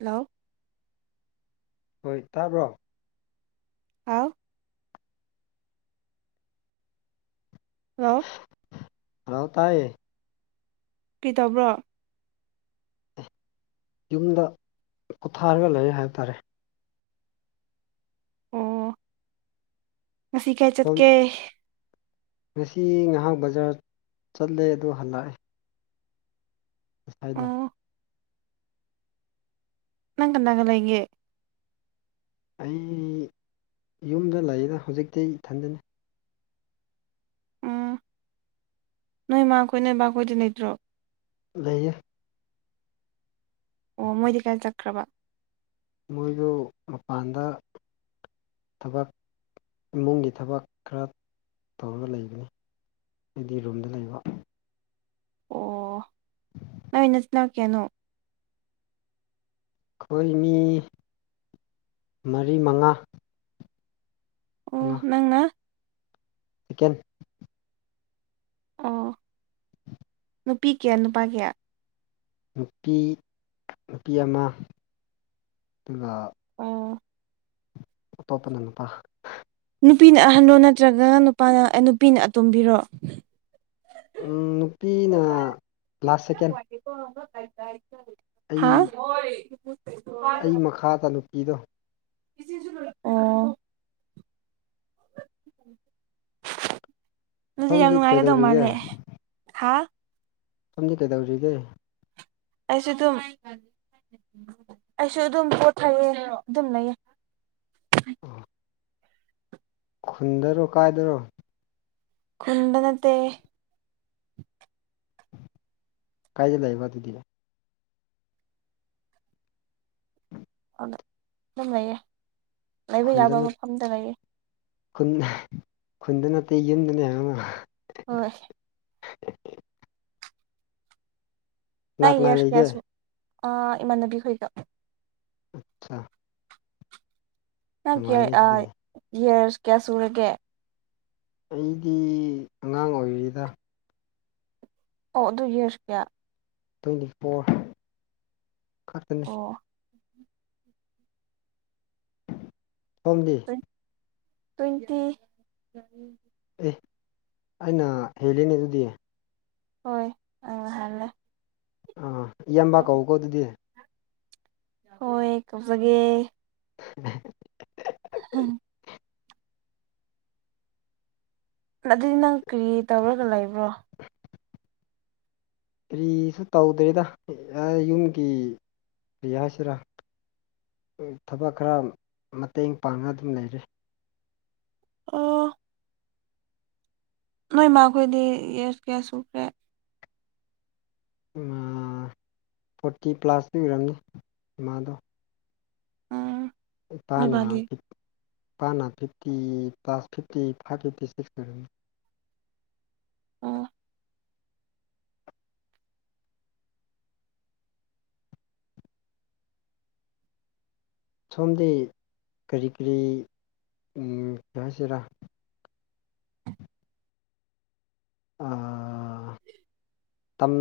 hello ꯍꯣꯏ ꯇꯥꯕ꯭ꯔꯣ ꯑꯥꯎ ꯍꯜꯂꯣ ꯍꯔꯥꯎ ꯇꯑ ꯀꯩꯇꯧꯕ꯭ꯔꯣ ꯌꯨꯝꯗ ꯈꯨꯣꯠꯊꯥꯔꯒ ꯂꯩ ꯍꯥꯏꯕ ꯇꯥꯔꯦ ꯑꯣ ꯉꯁꯤ ꯀꯩ ꯆꯠ ꯁꯣꯝ ꯀꯦ ꯉꯁꯤ ꯉꯥꯏꯍꯥꯛ ꯕꯖꯥꯔ ꯆꯠꯂꯦ ꯑꯗꯨꯗ ꯍꯜꯂꯛꯑꯦ ꯑꯁꯥꯏꯗ ꯑꯣ ꯅꯪꯒꯅ ꯅꯅꯥꯜ ꯂꯩ ꯏꯦ ꯑꯩ ꯌꯨꯝꯗ ꯂꯩꯌꯦꯗ ꯍꯧꯖꯤꯛꯇꯤ ꯏꯊꯟꯗꯅꯤ ꯎꯝ ꯅꯣꯏ ꯃꯥ ꯑꯩꯈꯣꯏ ꯅꯣꯏ ꯏꯕꯕꯥ ꯑꯩꯈꯣꯏꯗꯤ ꯂꯩꯇ꯭ꯔꯣ ꯂꯩ ꯑꯣ ꯃꯣꯏꯗꯤ ꯀꯥꯏ ꯆꯠꯈ꯭ꯔꯕ ꯃꯣꯏꯗꯨ ꯃꯄꯥꯟꯗ ꯊꯕꯛ ꯏꯃꯨꯡꯒꯤ ꯊꯕꯛ ꯈꯔ ꯇꯧꯔꯒ ꯂꯩꯕꯅꯤ ꯍꯥꯏꯗꯤ ꯔꯨꯝꯗ ꯂꯩꯕ ꯑꯣ ꯅꯣꯏ ꯅ ꯆꯅꯥꯛ ꯀꯦꯅꯣ ꯑꯩꯈꯣꯏ ꯃꯤ ꯃꯔꯤ ꯃꯉꯥ ꯑꯣ ꯅꯪꯅ ꯆꯀꯦꯟ ꯑꯣ ꯅꯨꯄꯤ ꯀꯌꯥ ꯅꯨꯄꯥ ꯀꯌꯥ ꯅꯨꯄꯤ ꯅꯨꯄꯤ ꯑꯃ ꯑꯗꯨꯒ ꯑꯣ ꯑꯇꯣꯞꯄꯅ ꯅꯨꯄꯥ ꯅꯨꯄꯤꯅ ꯑꯍꯜꯂꯣ ꯅꯠꯇ꯭ꯔꯒ ꯅꯨꯄꯥꯅ ꯅꯨꯄꯤꯅ ꯑꯇꯣꯝꯕꯤꯔꯣ ꯅꯨꯄꯤꯅ ꯂꯥꯁ ꯁꯦꯀꯦꯟ ꯑꯩ ꯍꯥ ꯑꯩ ꯃꯈꯥꯗ ꯅꯨꯄꯤꯗꯣ ꯑꯣ ꯑꯗꯨꯗꯤ ꯌꯥꯝ ꯁꯣꯝꯗꯤ ꯅꯨꯡꯉꯥꯏꯒꯗꯧ ꯀꯩꯗꯧꯔꯤꯒꯦ ꯃꯥꯜꯂꯦ ꯍꯥ ꯁꯣꯝꯗꯤ ꯀꯩꯗꯧꯔꯤꯒꯦ ꯑꯩꯁꯨ ꯑꯗꯨꯝ ꯑꯩꯁꯨ ꯑꯗꯨꯝ ꯄꯣꯠꯊꯩꯌꯦ ꯑꯗꯨꯝ ꯂꯩꯌꯦ ꯑꯣ [inaudible] ꯈꯨꯟꯗꯔꯣ ꯀꯥꯏꯗꯔꯣ ꯀꯨꯟꯗ ꯅꯠꯇꯦ ꯀꯥꯏꯗ ꯂꯩꯕ ꯑꯗꯨꯗꯤ ꯑꯗꯨꯝ ꯂꯩꯌꯦ ꯂꯩꯕ ꯈꯨꯟꯗ ꯌꯥꯕ ꯃꯐꯝꯗ ꯂꯩꯌꯦ ꯈꯨꯟ ꯈꯨꯟꯗ ꯅꯠꯇꯦ ꯌꯨꯝꯗꯅꯦ ꯍꯣꯏ ꯎ [inaudible] ꯅꯥ ꯀꯅꯥ ꯌꯦꯁ ꯂꯩꯒꯦ ꯌꯦꯁ ꯏꯃꯥꯟꯅꯕꯤꯈꯣꯏꯗ ꯑꯆꯥ ꯅꯪ ꯀꯌꯥ ꯑꯗꯨꯗꯤ ꯌꯦꯁ ꯀꯌꯥ ꯁꯨꯔꯒꯦ ꯑꯩꯗꯤ ꯑꯉꯥꯡ ꯑꯣꯏꯔꯤꯗ ꯑꯣ ꯑꯗꯨ ꯌꯦꯁ ꯀꯌꯥ ꯇ꯭ꯋꯦꯟꯇꯤ ꯐꯣꯔ ꯈꯛꯇꯅꯦ ꯑꯣ ꯁꯣꯝꯗꯤ ꯇ꯭ꯋꯦꯟꯇꯤ ꯑꯦ ꯑꯩꯅ ꯍꯦꯜꯂꯤꯅꯦ ꯑꯗꯨꯗꯤ ꯍꯣꯏ ꯅꯪꯅ ꯍꯥꯜꯂꯦ ꯑꯥ ꯏꯌꯥꯝꯕ ꯀꯧꯀꯣ ꯑꯗꯨꯗꯤ ꯍꯣꯢꯌꯦ ꯀꯧꯖꯒꯦ ꯎꯝ [inaudible] ꯍꯝ [inaudible] ꯑꯗꯨꯗꯤ ꯅꯪ ꯀꯔꯤ ꯇꯧꯔꯒ ꯂꯩꯕ꯭ꯔꯣ ꯀꯔꯤꯁꯨ ꯇꯧꯗ꯭ꯔꯤꯗ ꯌꯨꯝꯒꯤ ꯀꯔꯤ ꯍꯥꯏꯁꯤꯔꯥ ꯊꯕꯛ ꯈꯔ ꯃꯇꯦꯡ ꯄꯥꯡꯉ ꯑꯗꯨꯝ ꯂꯩꯔꯦ ꯑꯣ ꯅꯣꯏ ꯃꯥꯈꯣꯏꯗꯤ ꯌꯦꯁ ꯀꯌꯥ ꯁꯨꯈ꯭ꯔꯦ ꯐꯣꯔꯇꯤ ꯄ꯭ꯂꯥꯁꯇꯤ ꯑꯣꯏꯔꯝꯅꯤ ꯏꯃꯥꯗꯣ ꯎꯝ ꯏꯄꯥꯅ ꯅꯣꯏꯕꯥꯗꯤ ꯏꯄꯥꯅ fifty plus fifty five fifty six ꯑꯣꯏꯔꯅꯤ ꯑꯣ ꯁꯣꯝꯗꯤ ꯀꯔꯤ ꯀꯔꯤ ꯀꯩ ꯍꯥꯏꯁꯤꯔꯥ ꯇꯝ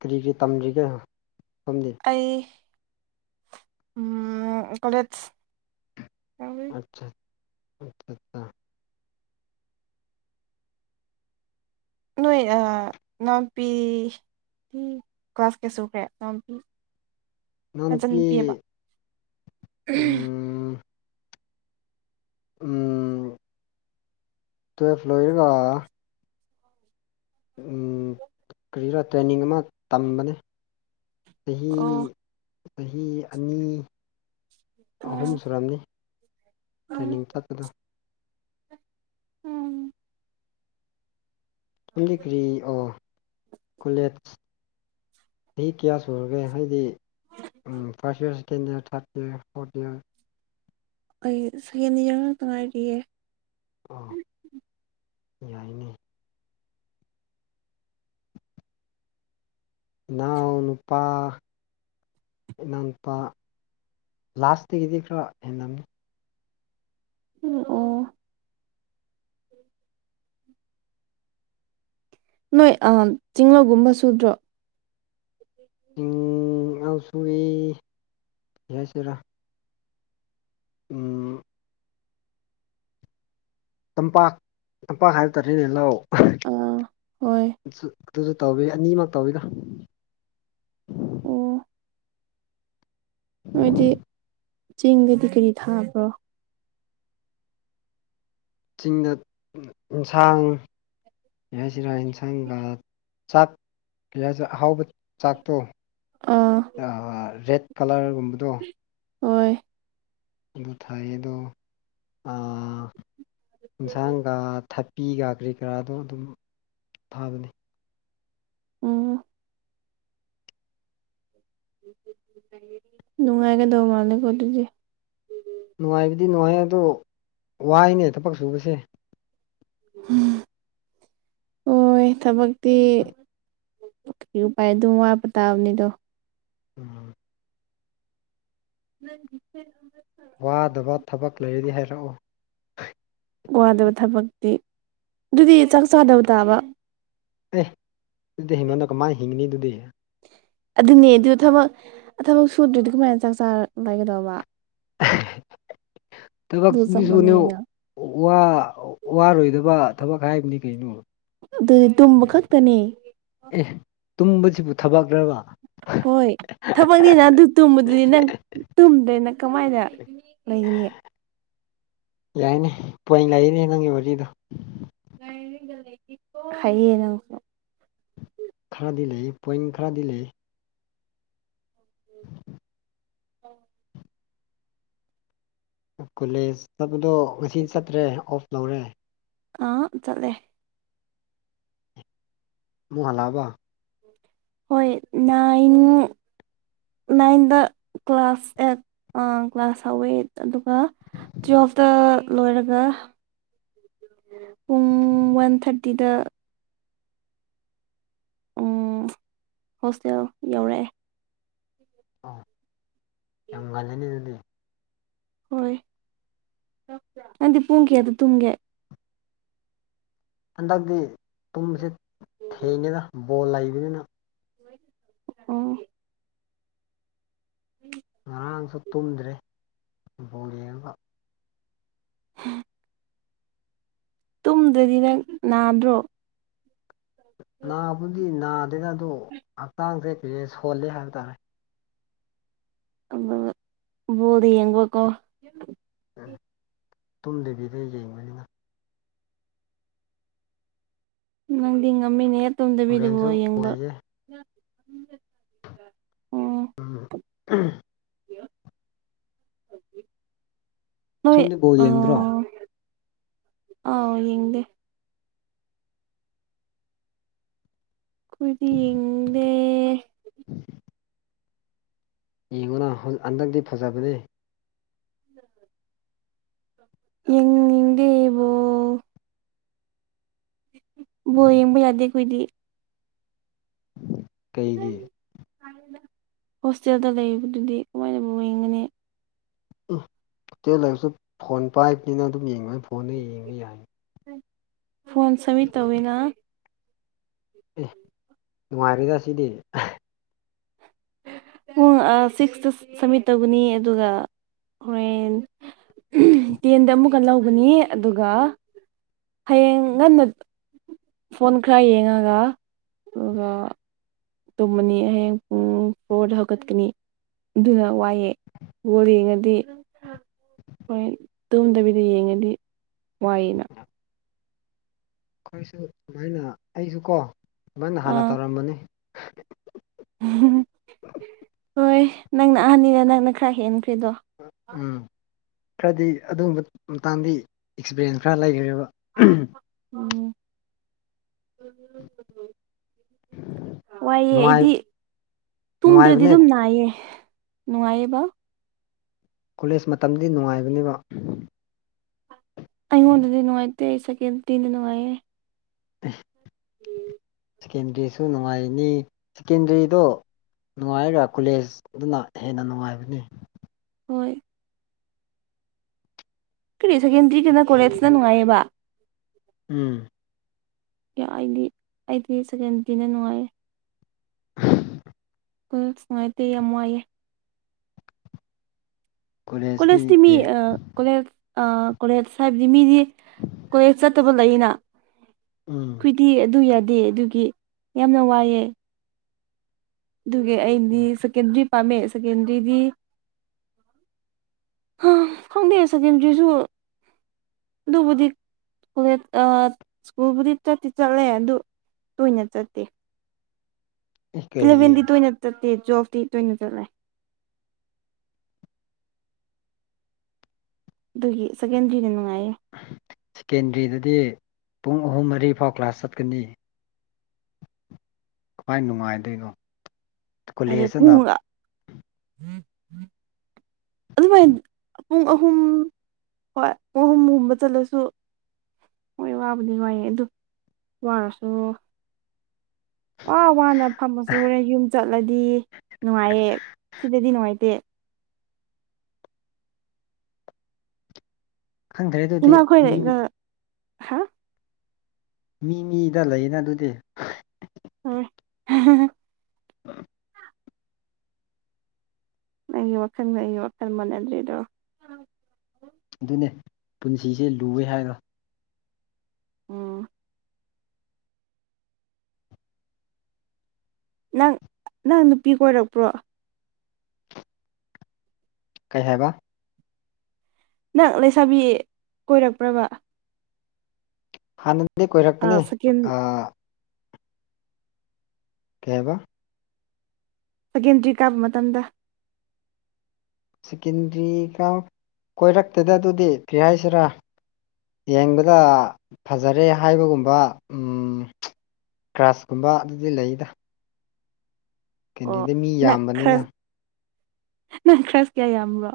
ꯀꯔꯤ ꯀꯔꯤ ꯇꯝꯔꯤꯒꯦ ꯁꯣꯝꯗꯤ ꯑꯩ ꯎꯝ ꯀꯣꯂꯦꯖ ꯑꯆꯥ ꯑ [inaudible] ꯅꯣꯏ ꯑꯥ ꯅꯥꯝꯄꯤ ꯀ꯭ꯂꯥꯁ ꯀꯌꯥ ꯁꯨꯈ꯭ꯔꯦ ꯢꯅꯥꯎꯄꯤ ꯅꯆꯥꯟ ꯅꯍꯥꯟꯀꯤ ꯅꯨꯄꯤꯌꯦꯕ ꯎꯝ ꯇꯨꯋꯦꯞ ꯂꯣꯢꯔꯒ ꯀꯔꯤꯔ ꯇ꯭ꯔꯦꯟꯅꯤꯡ ꯑꯃ ꯇꯝꯕꯅꯦ ꯆꯍꯤ ꯑꯣ ꯆꯍꯤ ꯑꯅꯤ ꯑꯍꯨꯝ ꯎꯝ ꯁꯨꯔꯝꯅꯤ ꯇ꯭ꯔꯦꯅꯤꯡ ꯆꯠꯄꯗꯣ ꯎꯝ ꯅꯪꯗꯤ ꯀ꯭ꯔꯤ ꯑꯣ ꯀꯣꯂꯦꯖ ꯆꯍꯤ ꯀꯌꯥ ꯁꯨꯔꯒꯦ ꯍꯥꯏꯗꯤ ꯐꯥꯔꯁꯠ ꯏꯔꯀꯦꯟ ꯏꯔ ꯊꯥꯔꯗ ꯏꯔ ꯐꯣꯔꯠ ꯏꯔ ꯑꯩ ꯁ ꯍꯦꯟꯅꯤ ꯌꯦꯡ ꯉꯥꯛꯛꯇ ꯉꯥꯏꯔꯤꯌꯦ ꯑꯥ ꯌꯥꯏꯅꯦ ꯏꯅꯥꯎ ꯅꯨꯄꯥ ꯏꯅꯥꯎꯅꯨꯄꯥ ꯂꯥꯁꯇꯒꯤꯗꯤ ꯈꯔ ꯍꯦꯟꯅꯅꯤ ꯎꯝ ꯑꯣ ꯅꯣꯏ ꯆꯤꯡꯂꯧꯒꯨꯝꯕ ꯁꯨꯗ꯭ꯔꯣ ꯆꯤꯡ ꯑ ꯁꯏ ꯌꯥꯏꯁꯤꯔꯥ ꯎ ꯇꯝꯄꯥꯛ ꯇꯝꯄꯥꯛ ꯍꯥꯏ ꯇꯥꯔꯦꯅꯦ ꯂꯥꯎ ꯑꯥ ꯍꯣꯏ ꯑꯗꯨꯁꯨ ꯇꯧꯋꯤ ꯑꯅꯤꯃꯛ ꯇꯧꯋꯤꯗꯣ ꯑꯣ ꯑꯗꯨꯗꯤ ꯆꯦꯡꯗꯗꯤ ꯀꯔꯤ ꯊꯥꯕ꯭ꯔꯣ ꯆꯤꯡꯗ ꯌꯦꯟꯁꯥꯡ ꯌꯥꯁꯤꯔꯥ ꯌꯦꯟꯁꯥꯡꯒ ꯆꯥꯛ ꯑꯍꯥꯎꯕ ꯆꯥꯛꯇꯣ ꯑꯥ ꯔꯦꯠ ꯀꯂꯔꯒꯨꯝꯕꯗꯣ ꯍꯣꯏ ꯑꯗꯨ ꯊꯥꯏꯗꯣ ꯌꯦꯟꯁꯥꯡꯒ ꯊꯄꯤꯒ ꯀꯔꯤ ꯀꯔꯥꯗꯣ ꯑꯗꯨꯝ ꯊꯥꯕꯅꯤ ꯎꯝ ꯅꯨꯡꯉꯥꯏꯒ ꯗꯣ ꯃꯥꯦ ꯀꯣ ꯂꯤꯦ ꯅꯨꯡꯉꯥꯏꯕꯗꯤ ꯅꯨꯡꯉꯥꯏ ꯑꯗꯣ ꯋꯥꯏꯅꯦ ꯊꯕꯛ ꯁꯨꯕꯁꯦ ꯎꯝ ꯍꯣꯏ ꯊꯕꯛꯇꯤ ꯀꯩ ꯎꯄꯥꯏ ꯑꯗꯨꯝ ꯋꯥꯄ ꯇꯥꯕꯅꯤꯗꯣ ꯎꯝ ꯃ ꯋꯥꯗꯕ ꯊꯕꯛ ꯂꯩꯔꯗꯤ ꯍꯥꯏꯔꯛꯎ ꯋꯥꯗꯕ ꯊꯕꯛꯇꯤ ꯑꯗꯨꯗꯤ ꯆꯥꯛ ꯆꯥꯗꯕ ꯇꯥꯕ ꯑꯦ ꯑꯗꯨꯗꯤ ꯍꯦꯃꯟ ꯀ ꯃꯥꯥꯏ ꯍꯤꯡꯅꯤꯗꯨꯗꯤ ꯑꯗꯨꯅꯦ ꯑꯗꯨ ꯊꯕꯛ ꯊꯕꯛ ꯁꯨꯗ꯭ꯔꯔꯤꯗꯤ ꯀꯃꯥꯏꯅ ꯆꯥꯛ ꯆꯥ ꯂꯒꯗꯧꯕ ꯇꯕ ꯑꯗꯨ ꯆꯞ ꯁꯅꯣ ꯃꯥꯟꯅꯩꯅ ꯋꯥ ꯋꯥꯔꯣꯏꯗꯕ ꯊꯕꯛ ꯍꯥꯏꯕꯅꯤ ꯀꯩꯅꯣ ꯑꯗꯨꯗꯤ ꯇꯨꯝꯕ ꯈꯛꯇꯅꯤ ꯑꯦ ꯇꯨꯝꯕꯁꯤꯕꯨ ꯊꯕꯛꯇ꯭ꯔꯕ ꯍꯣꯏ ꯊꯕꯛꯅꯦꯅ ꯑꯗꯨ ꯇꯨꯝꯕꯗꯨꯗꯤ ꯅꯪ ꯇꯨꯝꯗꯣꯏ ꯅꯪ ꯀꯃꯥꯏꯅ ꯂꯩꯒꯅꯤ ꯌꯥꯏꯅꯦ ꯄꯣꯏꯟ ꯂꯩꯅꯦ ꯅꯪꯒꯤ ꯋꯥꯔꯤꯗꯣ ꯈꯥꯏꯌꯦꯅ ꯈꯔꯗꯤ ꯂꯩ ꯄꯣꯏꯟ ꯈꯔꯗꯤ ꯂꯩ ꯑꯣ ꯀꯣꯂꯦꯖ ꯆꯠꯄꯗꯣ ꯉꯁꯤ ꯆꯠꯇ꯭ꯔꯦ ꯑꯣꯐ ꯂꯧꯔꯦ ꯑꯥ ꯆꯂꯦ ꯃꯣ ꯑꯂꯕ ꯍꯣꯏ ꯅꯥꯏꯟ ꯅꯥꯏꯟꯗ ꯀ꯭ꯂꯥꯁ ꯑꯦꯠ ꯀ꯭ꯂꯥꯁ ꯍꯧꯋꯦꯠ ꯑꯗꯨꯒ ꯇꯨꯌꯦꯜꯐꯇ ꯂꯣꯏꯔꯒ ꯄꯨꯡ ꯋꯥꯟ ꯊꯥꯔꯇꯤꯗ ꯎꯝ ꯍꯣꯁꯇꯦꯜ ꯌꯧꯔꯛꯑꯦ ꯑ ꯌꯥꯝ ꯉꯜꯂꯤꯅꯤ ꯑꯗꯨꯗꯤ ꯍꯣꯏ ꯅꯪꯗꯤ ꯄꯨꯡ ꯀꯌꯥ ꯑꯗꯨ ꯇꯨꯝꯒꯦ ꯍꯟꯗꯛꯇꯤ ꯇꯨꯝꯁꯦ ꯊꯦꯡꯅꯤꯅ ꯕꯣꯜ ꯂꯩꯕꯅꯤꯅ ꯑ ꯎꯝ ꯉꯔꯥꯡꯁꯨ ꯇꯨꯝꯗ꯭ꯔꯦ ꯎꯄꯨ ꯌꯦꯡꯉꯒ ꯎꯝ ꯇꯨꯝꯗ꯭ꯔꯗꯤ ꯅꯪ ꯅꯥꯗ꯭ꯔꯣ ꯅꯥꯕꯨꯗꯤ ꯅꯥꯗꯦꯅ ꯑꯗꯨ ꯍꯛꯆꯥꯡꯁꯦ ꯀꯩꯦ ꯁꯣꯜꯂꯤꯦ ꯍꯥꯏꯕ ꯇꯥꯔꯦ ꯕꯣꯜꯗꯤ ꯌꯦꯡꯕꯔꯣ ꯇꯨꯝꯗꯕꯤꯗ ꯌꯦꯡꯕꯅꯤꯅ ꯅꯪꯗꯤ ꯉꯝꯃꯤꯅꯦꯍꯦ ꯇꯨꯝꯗꯕꯤꯗꯨꯕꯣ ꯍꯣꯔꯦꯟꯁꯨ ꯌꯦꯡꯕ ꯂꯩꯌꯦ ꯑꯣ ꯎꯝ ꯅꯣꯏ ꯁꯣꯝꯗꯤ ꯕꯣꯜ ꯌꯦꯡꯗ꯭ꯔꯣ ꯑꯥꯎ ꯌꯦꯡꯗꯦ ꯈꯣꯏꯗꯤ ꯌꯦꯡꯅꯤꯡꯗꯦ [inaudible] ꯌꯦꯡꯉꯨꯅ ꯍꯟꯗꯛꯇꯤ ꯐꯖꯕꯅꯦ ꯎꯝ ꯕꯣꯜ ꯌꯦꯡꯕ ꯌꯥꯗꯦ ꯑꯈꯣꯏꯗꯤ ꯀꯩꯒꯤ ꯍꯣꯁꯇꯦꯜꯗ ꯂꯩꯔꯤꯕꯗꯨꯗꯤ ꯀꯃꯥꯏꯅ ꯕꯣꯜ ꯌꯦꯡꯒꯅꯤ ꯍꯣꯇꯦꯜ ꯂꯩꯕꯁꯨ ꯐꯣꯟ ꯄꯥꯏꯕꯅꯤꯅ ꯑꯗꯨꯝ ꯌꯦꯡꯕ ꯐꯣꯟꯗ ꯌꯦꯡꯕ ꯌꯥꯏ ꯐꯣꯟ ꯁꯥꯃꯤꯠ ꯇꯧꯋꯤꯅ ꯑꯦ ꯅꯨꯡꯉꯥꯏꯔꯤꯗ ꯁꯤꯗꯤ ꯄꯨꯡ ꯁꯤꯛꯁꯇ ꯁꯝꯃꯤꯠ ꯇꯧꯒꯅꯤ ꯑꯗꯨꯒ ꯍꯣꯔꯦꯟ ꯇꯦꯟꯗ ꯑꯃꯨꯛꯀ ꯂꯧꯕꯅꯤ ꯑꯗꯨꯒ ꯍꯌꯦꯡ ꯉꯟꯅ ꯐꯣꯟ ꯈꯔ ꯌꯦꯡꯉꯒ ꯑꯗꯨꯒ ꯇꯨꯝꯃꯅꯤ ꯍꯌꯦꯡ ꯐꯣꯠ ꯍꯧꯒꯠꯀꯅꯤ ꯑꯗꯨꯅ ꯋꯥꯏꯑꯦ ꯕꯣꯜ ꯌꯦꯡꯉꯗꯤ ꯍꯣꯏ ꯇꯨꯝꯗꯕꯤꯗ ꯌꯦꯡꯉꯗꯤ ꯋꯥꯏꯅ ꯑꯩꯈꯣꯏꯁꯨ ꯁꯨꯃꯥꯏꯅ ꯑꯩꯁꯨ ꯀꯣ ꯁꯨꯃꯥꯏꯅ ꯍꯥꯟꯅ ꯑꯥ ꯇꯧꯔꯝꯕꯅꯤ ꯍꯣꯏ ꯅꯪꯅ ꯑꯍꯟꯅꯤꯅ ꯅꯪꯅ ꯈꯔ ꯍꯦꯟꯈ꯭ꯔꯦꯗꯣ ꯎꯝ ꯈꯔꯗꯤ ꯑꯗꯨꯒꯨꯝꯕ ꯃꯇꯥꯡꯗꯤ ꯑꯦꯛꯁꯄꯤꯔꯤꯌꯦꯟꯁ ꯈꯔ ꯂꯩꯈ꯭ꯔꯦꯕ ꯎꯝ ꯎꯝ ꯋꯥꯏꯑꯦ ꯅꯨꯡꯉꯥꯏ ꯑꯩꯗꯤ ꯇꯨꯝꯗ꯭ꯔꯗꯤ ꯅꯨꯡꯉꯥꯏꯕꯅꯦ ꯑꯗꯨꯝ ꯅꯥꯏꯌꯦ ꯅꯨꯡꯉꯥꯏꯔꯤꯕꯣ ꯀꯣꯂꯦꯖ ꯃꯇꯝꯗꯤ ꯅꯨꯡꯉꯥꯏꯕꯅꯦꯕꯣ ꯑꯩꯉꯣꯟꯗꯗꯤ ꯅꯨꯡꯉꯥꯏꯇꯦ ꯁꯦꯀꯦꯟꯗꯔꯤ ꯅ ꯅꯨꯡꯉꯥꯏꯌꯦ [unintelligible] ꯁꯦꯀꯦꯟꯗꯔꯤꯁꯨ ꯅꯨꯡꯉꯥꯏꯅꯤ ꯁꯦꯀꯦꯟꯗꯔꯤꯗꯣ ꯅꯨꯡꯉꯥꯏꯔꯒ ꯀꯣꯂꯦꯖ ꯑꯗꯨꯅ ꯍꯦꯟꯅ ꯅꯨꯡꯉꯥꯏꯕꯅꯦ ꯍꯣꯏ ꯀꯔꯤ ꯁꯦꯀꯦꯟꯗ꯭ꯔꯤꯒꯅ ꯀꯣꯂꯦꯖꯅ ꯅꯨꯡꯉꯥꯏꯌꯦꯕ ꯎꯝ ꯌꯥ ꯑꯩꯗꯤ ꯑꯩꯗꯤ ꯁꯦꯀꯦꯟꯗꯔꯤꯅ ꯅꯨꯡꯉꯥꯏꯌꯦ [unintelligible] ꯎꯁ ꯅꯨꯡꯉꯥꯏꯇꯦ ꯌꯥꯝ ꯋꯥꯏꯌꯦ ꯀꯣꯂꯦꯖꯇꯤ ꯃꯤ ꯑꯥ ꯀꯣꯂꯦꯖ ꯑꯥ ꯀꯣꯂꯦꯖ ꯍꯥꯏꯕꯗꯤ ꯃꯤꯗꯤ ꯀꯣꯂꯦꯖ ꯆꯠꯇꯕ ꯂꯩꯌꯦꯅ ꯎꯝ ꯈꯣꯏꯗꯤ ꯑꯗꯨ ꯌꯥꯗꯦ ꯑꯗꯨꯒꯤ ꯌꯥꯝꯅ ꯋꯥꯏꯑꯦ ꯑꯗꯨꯒꯤ ꯑꯩꯗꯤ ꯁꯦꯀꯦꯟꯗ꯭ꯔꯤ ꯄꯥꯝꯃꯦ ꯁꯦꯀꯦꯟꯗ꯭ꯔꯤꯗꯤ ꯍꯥ ꯈꯪꯗꯦ ꯁꯦꯀꯦꯟꯗ꯭ꯔꯤꯁꯨ ꯑꯗꯨꯕꯨꯗꯤ ꯀꯣꯂꯦꯖ ꯏꯁꯀꯨꯜꯕꯨꯗꯤ ꯆꯠꯇꯤ ꯆꯠꯂꯦ ꯑꯗꯨ ꯇꯣꯏꯅ ꯆꯠꯇꯦ ꯑꯦ ꯀꯩꯒꯤ ꯏꯂꯚꯦꯟꯗꯤ ꯇꯣꯏꯅ ꯆꯠꯇꯦ ꯇꯨꯌꯦꯞꯇꯤ ꯇꯣꯏꯅ ꯆꯠꯂꯦ ꯑꯗꯨꯒꯤ ꯁꯦꯀꯦꯟꯗ꯭ꯔꯤꯅ ꯅꯨꯡꯉꯥꯏꯌꯦ ꯁꯦꯀꯦꯟꯗ꯭ꯔꯤꯗꯗꯤ ꯄꯨꯡ ꯑꯍꯨꯝ ꯃꯔꯤ ꯐꯥꯎ ꯀ꯭ꯂꯥꯁ ꯆꯠꯀꯅꯤ ꯀꯃꯥꯏ ꯅꯨꯡꯉꯥꯏꯗꯣꯏꯅꯣ ꯂꯥꯏꯔꯤꯛ ꯀꯣꯂꯦꯖꯇꯅ ꯄꯨꯔꯒꯥ ꯑꯗꯨꯃꯥꯏꯅ ꯄꯨꯡ ꯑꯍꯨꯝ ꯍꯣꯏ ꯄꯨꯡ ꯑꯍꯨꯝ ꯒꯨꯝꯕ ꯆꯠꯂꯁꯨ ꯍꯣꯏ ꯋꯥꯕꯨꯗꯤ ꯋꯥꯏꯑꯦ ꯑꯗꯨ ꯋꯥꯔꯁꯨ ꯑꯥ ꯋꯥꯅ ꯐꯝꯃꯁꯨ ꯍꯨꯔꯦꯟ ꯌꯨꯝ ꯆꯠꯂꯗꯤ ꯅꯨꯡꯉꯥꯏꯌꯦ ꯁꯤꯗꯗꯤ ꯅꯨꯡꯉꯥꯏꯇꯦ ꯈꯪꯗ꯭ꯔꯦ ꯑꯗꯨꯗꯤ ꯏꯃꯥ ꯈꯣꯏꯒ ꯃꯤ ꯑꯩꯒ ꯃꯤ ꯃꯤꯗ ꯂꯩꯌꯦꯗ ꯑꯗꯨꯗꯤ ꯍꯣꯏ [unintelligible] ꯍꯝ ꯅꯪꯒꯤ ꯋꯥꯈꯜꯒ ꯑꯩꯒꯤ ꯋꯥꯈꯜꯒ ꯃꯥꯟꯅꯗ꯭ꯔꯤꯗꯣ ꯑꯗꯨꯅꯦ ꯄꯨꯟꯁꯤꯁꯦ ꯂꯨꯏꯋꯦ ꯍꯥꯏꯗꯣ ꯎꯝ ꯅꯪ ꯅꯪ ꯅꯨꯄꯤ ꯀꯣꯏꯔꯛꯄ꯭ꯔꯣ ꯀꯩ ꯍꯥꯏꯕ ꯅꯪ ꯂꯩꯁꯥꯕꯤ ꯀꯣꯏꯔꯛꯄꯔꯕ ꯍꯥꯟꯅꯗꯤ ꯀꯣꯏꯔꯛꯄꯅꯦ ꯁꯦꯀꯦꯟ ꯑꯥ ꯀꯩ ꯍꯥꯏꯕ ꯁꯦꯀꯦꯟꯗꯔꯤ ꯀꯥꯕ ꯃꯇꯝꯗ ꯁꯦꯀꯦꯟꯗꯔꯤ ꯀꯥꯕ ꯀꯣꯏꯔꯛꯇꯦꯗ ꯑꯗꯨꯗꯤ ꯀꯔꯤ ꯍꯥꯏꯁꯤꯔꯥ ꯌꯦꯡꯕꯗ ꯐꯖꯔꯦ ꯍꯥꯏꯕꯒꯨꯝꯕ ꯎꯝ ꯀꯔꯁ ꯀꯨꯝꯕ ꯑꯗꯨꯗꯤ ꯂꯩꯗ ꯑꯣ ꯀꯦꯟꯗꯤꯗꯤ ꯃꯤ ꯅꯪ ꯌꯥꯝꯕꯅꯤꯅ ꯈꯔ ꯅꯪ ꯀꯔꯁ ꯀꯌꯥ ꯌꯥꯝꯕ꯭ꯔꯣ